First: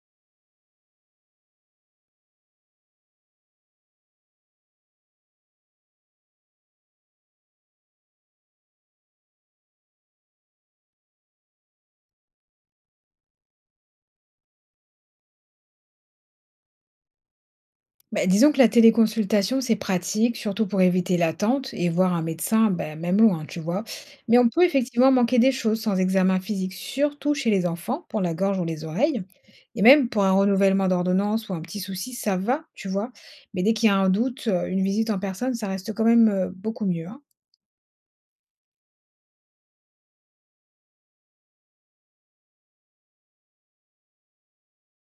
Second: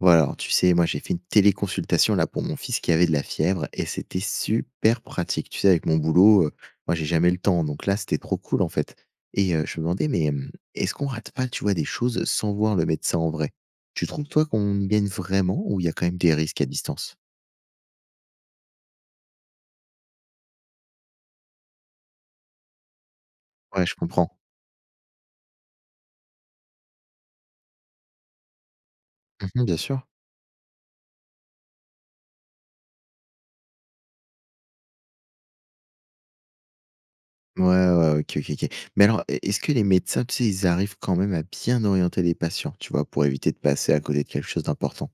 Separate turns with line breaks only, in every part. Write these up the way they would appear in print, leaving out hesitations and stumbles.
Voilà, alors tu sais, moi j'ai fait une téléconsultation là pour mon fils qui avait de la fièvre et c'était super pratique. Tu sais, avec mon boulot, moi j'ai jamais le temps, donc là c'était trop cool en fait. Et je me demandais, mais est-ce qu'on rate pas, tu vois, des choses sans voir le médecin en vrai? Tu trouves toi qu'on y gagne vraiment ou il y a quand même des risques à distance?
Bah, disons que la téléconsultation, c'est pratique, surtout pour éviter l'attente et voir un médecin, bah, même loin, tu
Ouais,
vois.
je
Mais
comprends.
on peut effectivement manquer des choses sans examen physique, surtout chez les enfants, pour la gorge ou les oreilles.
Mhm, bien
Et
sûr.
même pour un renouvellement d'ordonnance ou un petit souci, ça va, tu vois. Mais dès qu'il y a un doute, une visite en personne, ça reste quand même beaucoup mieux, hein.
Ouais, ouais, ok, ok, ok. Mais alors, est-ce que les médecins, tu sais, ils arrivent quand même à bien orienter les patients, tu vois, pour éviter de passer à côté de quelque chose d'important?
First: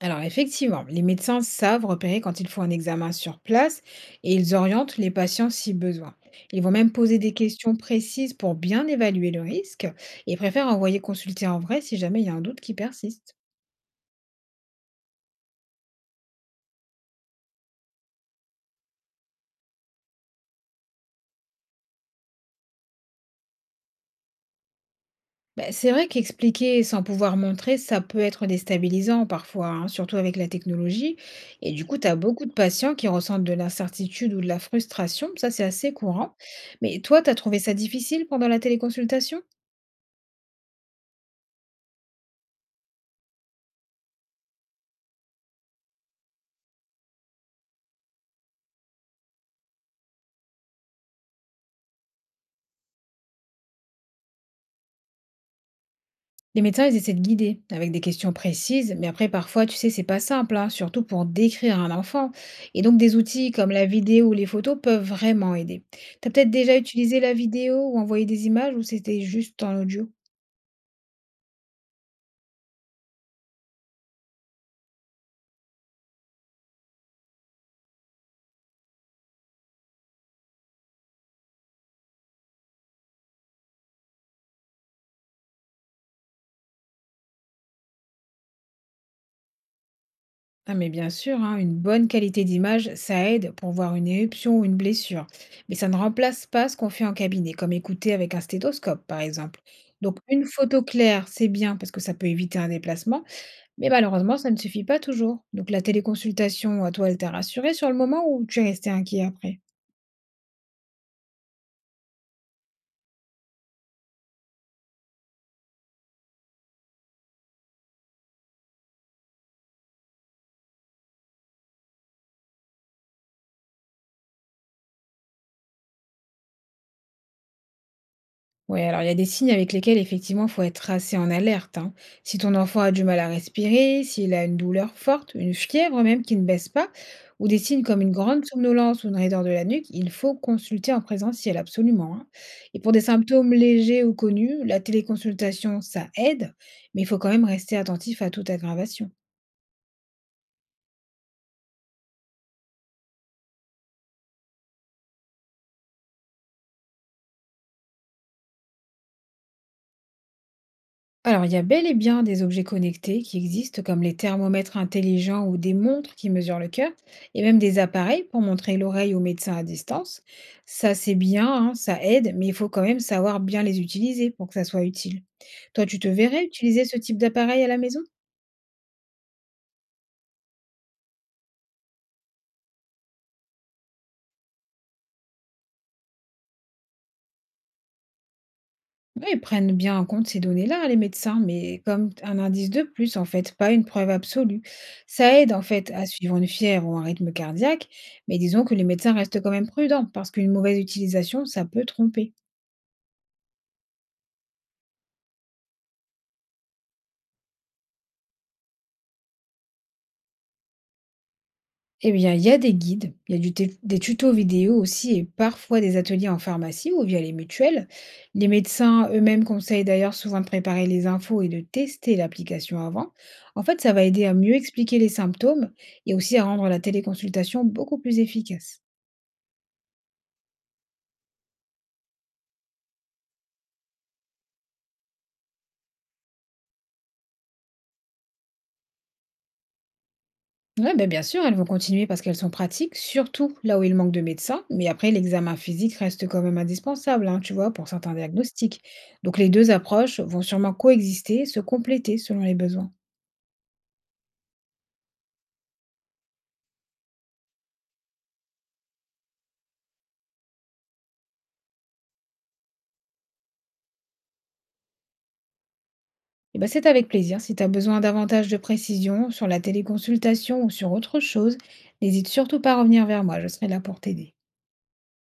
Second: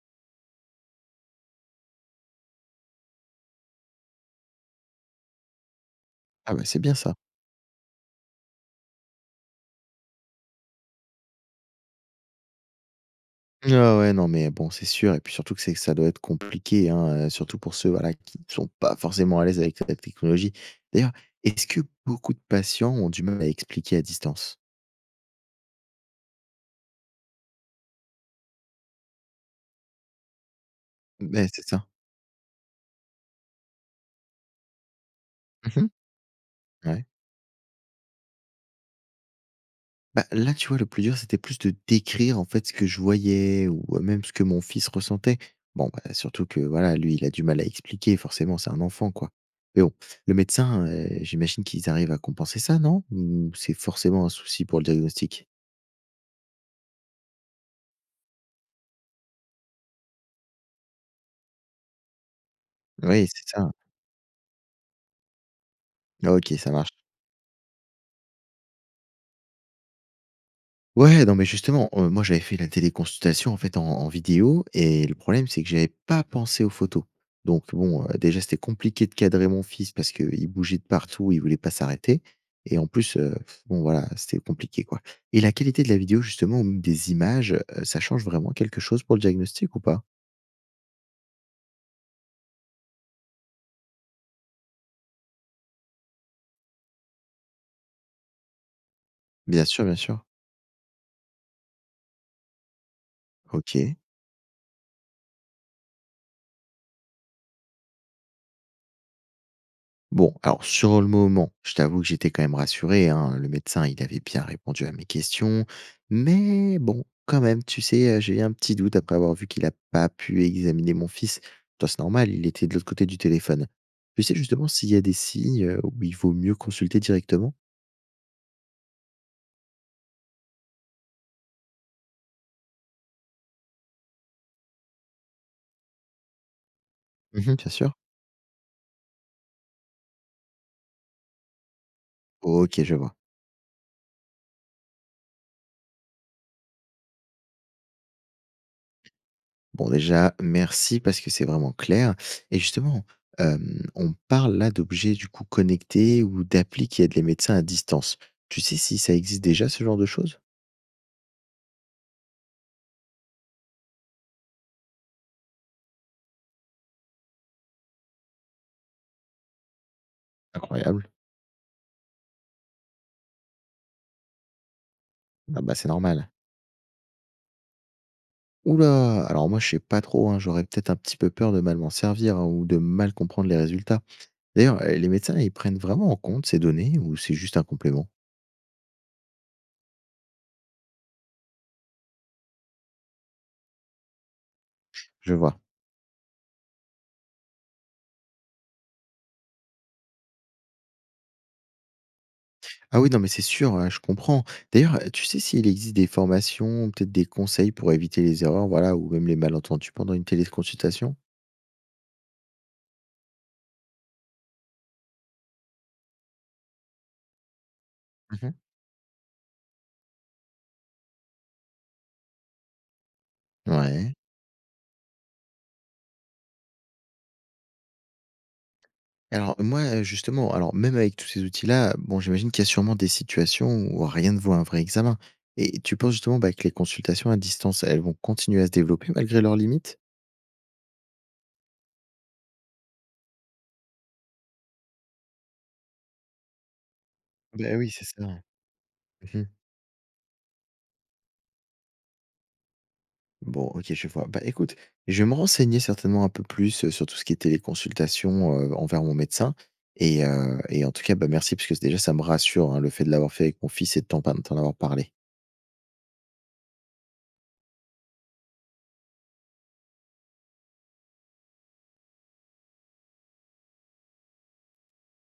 Alors effectivement, les médecins savent repérer quand ils font un examen sur place et ils orientent les patients si besoin.
Ah
Ils
bah
vont
c'est
même
bien ça.
poser des questions précises pour bien évaluer le risque et préfèrent envoyer consulter en vrai si jamais il y a un doute qui persiste.
Ah ouais, non, mais bon, c'est sûr et puis surtout que c'est que ça doit être compliqué, hein, surtout pour ceux, voilà, qui ne sont pas forcément à l'aise avec la technologie. D'ailleurs, est-ce que beaucoup de patients ont du mal à expliquer à distance?
Ben, c'est vrai qu'expliquer sans pouvoir montrer, ça peut être déstabilisant parfois, hein, surtout avec la technologie.
Ben c'est
Et du
ça.
coup, tu as beaucoup de patients qui ressentent de l'incertitude ou de la frustration. Ça, c'est
Mmh.
assez courant. Mais
Ouais.
toi, tu as trouvé ça difficile pendant la téléconsultation?
Bah, là, tu vois, le plus dur, c'était plus de décrire, en fait, ce que je voyais ou même ce que mon fils ressentait. Bon, bah, surtout que, voilà, lui, il a du mal à expliquer, forcément, c'est un enfant, quoi. Mais bon, le médecin, j'imagine qu'ils arrivent à compenser ça, non? Ou c'est forcément un souci pour le diagnostic?
Les médecins, ils essaient de guider avec des questions précises, mais après, parfois, tu sais, c'est pas simple, hein, surtout pour décrire un enfant. Et donc, des
Oui, c'est
outils
ça.
comme la vidéo ou les photos peuvent vraiment aider. T'as
Ah
peut-être
OK, ça
déjà
marche.
utilisé la vidéo ou envoyé des images ou c'était juste en audio?
Ouais, non, mais justement, moi, j'avais fait la téléconsultation, en fait, en vidéo et le problème, c'est que j'avais pas pensé aux photos. Donc bon, déjà, c'était compliqué de cadrer mon fils parce qu'il bougeait de partout, il voulait pas s'arrêter et en plus, bon, voilà, c'était compliqué, quoi, et la qualité de la vidéo, justement, ou même des images, ça change vraiment quelque chose pour le diagnostic ou pas?
Ah, mais bien sûr, hein, une bonne qualité d'image, ça aide pour voir une éruption ou une blessure. Mais ça ne remplace pas ce qu'on fait en cabinet, comme écouter avec un stéthoscope, par exemple.
Bien sûr, bien
Donc,
sûr.
une photo claire, c'est bien parce que ça peut éviter un déplacement. Mais
OK.
malheureusement, ça ne suffit pas toujours. Donc la téléconsultation, toi, elle t'a rassuré sur le moment ou tu es resté inquiet après?
Bon, alors sur le moment, je t'avoue que j'étais quand même rassuré, hein. Le médecin, il avait bien répondu à mes questions. Mais bon, quand même, tu sais, j'ai eu un petit doute après avoir vu qu'il n'a pas pu examiner mon fils. Toi, c'est normal, il était de l'autre côté du téléphone. Tu sais justement s'il y a des signes où il vaut mieux consulter directement.
Oui, alors il y a des signes avec lesquels effectivement il faut être assez en alerte, hein. Si ton enfant a du mal à respirer, s'il a une douleur forte, une fièvre même qui ne baisse pas, ou
Mhm,
des
bien
signes
sûr.
comme une grande somnolence ou une raideur de la nuque, il faut consulter en présentiel absolument, hein. Et
Ok,
pour
je
des
vois.
symptômes légers ou connus, la téléconsultation, ça aide, mais il faut quand même rester attentif à toute aggravation.
Bon, déjà, merci parce que c'est vraiment clair. Et justement, on parle là d'objets, du coup, connectés ou d'applis qui aident les médecins à distance. Tu sais si ça existe déjà ce genre de choses?
Alors, il y a bel et bien des objets connectés qui existent, comme les thermomètres intelligents ou des montres qui mesurent le cœur, et même des appareils pour montrer l'oreille au médecin à distance. Ça,
Incroyable.
c'est bien, hein, ça aide, mais il faut quand même savoir bien les utiliser pour que ça soit utile.
Ah bah,
Toi,
c'est
tu te
normal.
verrais utiliser ce type d'appareil à la maison?
Oula. Alors moi, je sais pas trop, hein, j'aurais peut-être un petit peu peur de mal m'en servir, hein, ou de mal comprendre les résultats. D'ailleurs, les médecins, ils prennent vraiment en compte ces données ou c'est juste un complément?
Oui, ils prennent bien en compte ces données-là, les médecins, mais comme un indice de plus, en fait, pas une preuve absolue.
Je
Ça aide,
vois.
en fait, à suivre une fièvre ou un rythme cardiaque, mais disons que les médecins restent quand même prudents, parce qu'une mauvaise utilisation, ça peut tromper.
Ah oui, non, mais c'est sûr, je comprends. D'ailleurs, tu sais s'il existe des formations, peut-être des conseils pour éviter les erreurs, voilà, ou même les malentendus pendant une téléconsultation?
Eh bien, il y a des guides, il y a des tutos vidéo aussi et parfois des ateliers en pharmacie ou via les mutuelles. Les
Mmh.
médecins eux-mêmes conseillent d'ailleurs souvent de préparer les infos et de tester l'application avant. En fait, ça va
Ouais.
aider à mieux expliquer les symptômes et aussi à rendre la téléconsultation beaucoup plus efficace.
Alors moi, justement, alors même avec tous ces outils-là, bon, j'imagine qu'il y a sûrement des situations où rien ne vaut un vrai examen. Et tu penses justement, bah, que les consultations à distance, elles vont continuer à se développer malgré leurs limites?
Oui, ben bien sûr, elles vont continuer parce qu'elles sont pratiques, surtout là où il manque de médecins. Mais après, l'examen physique reste quand même indispensable, hein, tu vois,
Ben
pour
oui, c'est
certains
ça.
diagnostics. Donc
Mmh.
les deux approches vont sûrement coexister, se compléter selon les besoins.
Bon, OK, je vois. Bah, écoute, je vais me renseigner certainement un peu plus, sur tout ce qui est téléconsultation, envers mon médecin et en tout cas, bah, merci parce que déjà ça me rassure, hein, le fait de l'avoir fait avec mon fils et de t'en par de t'en avoir parlé.
Eh ben, c'est avec plaisir. Si tu as besoin davantage de précisions sur la téléconsultation ou sur autre chose, n'hésite surtout pas à revenir vers moi, je serai là pour t'aider.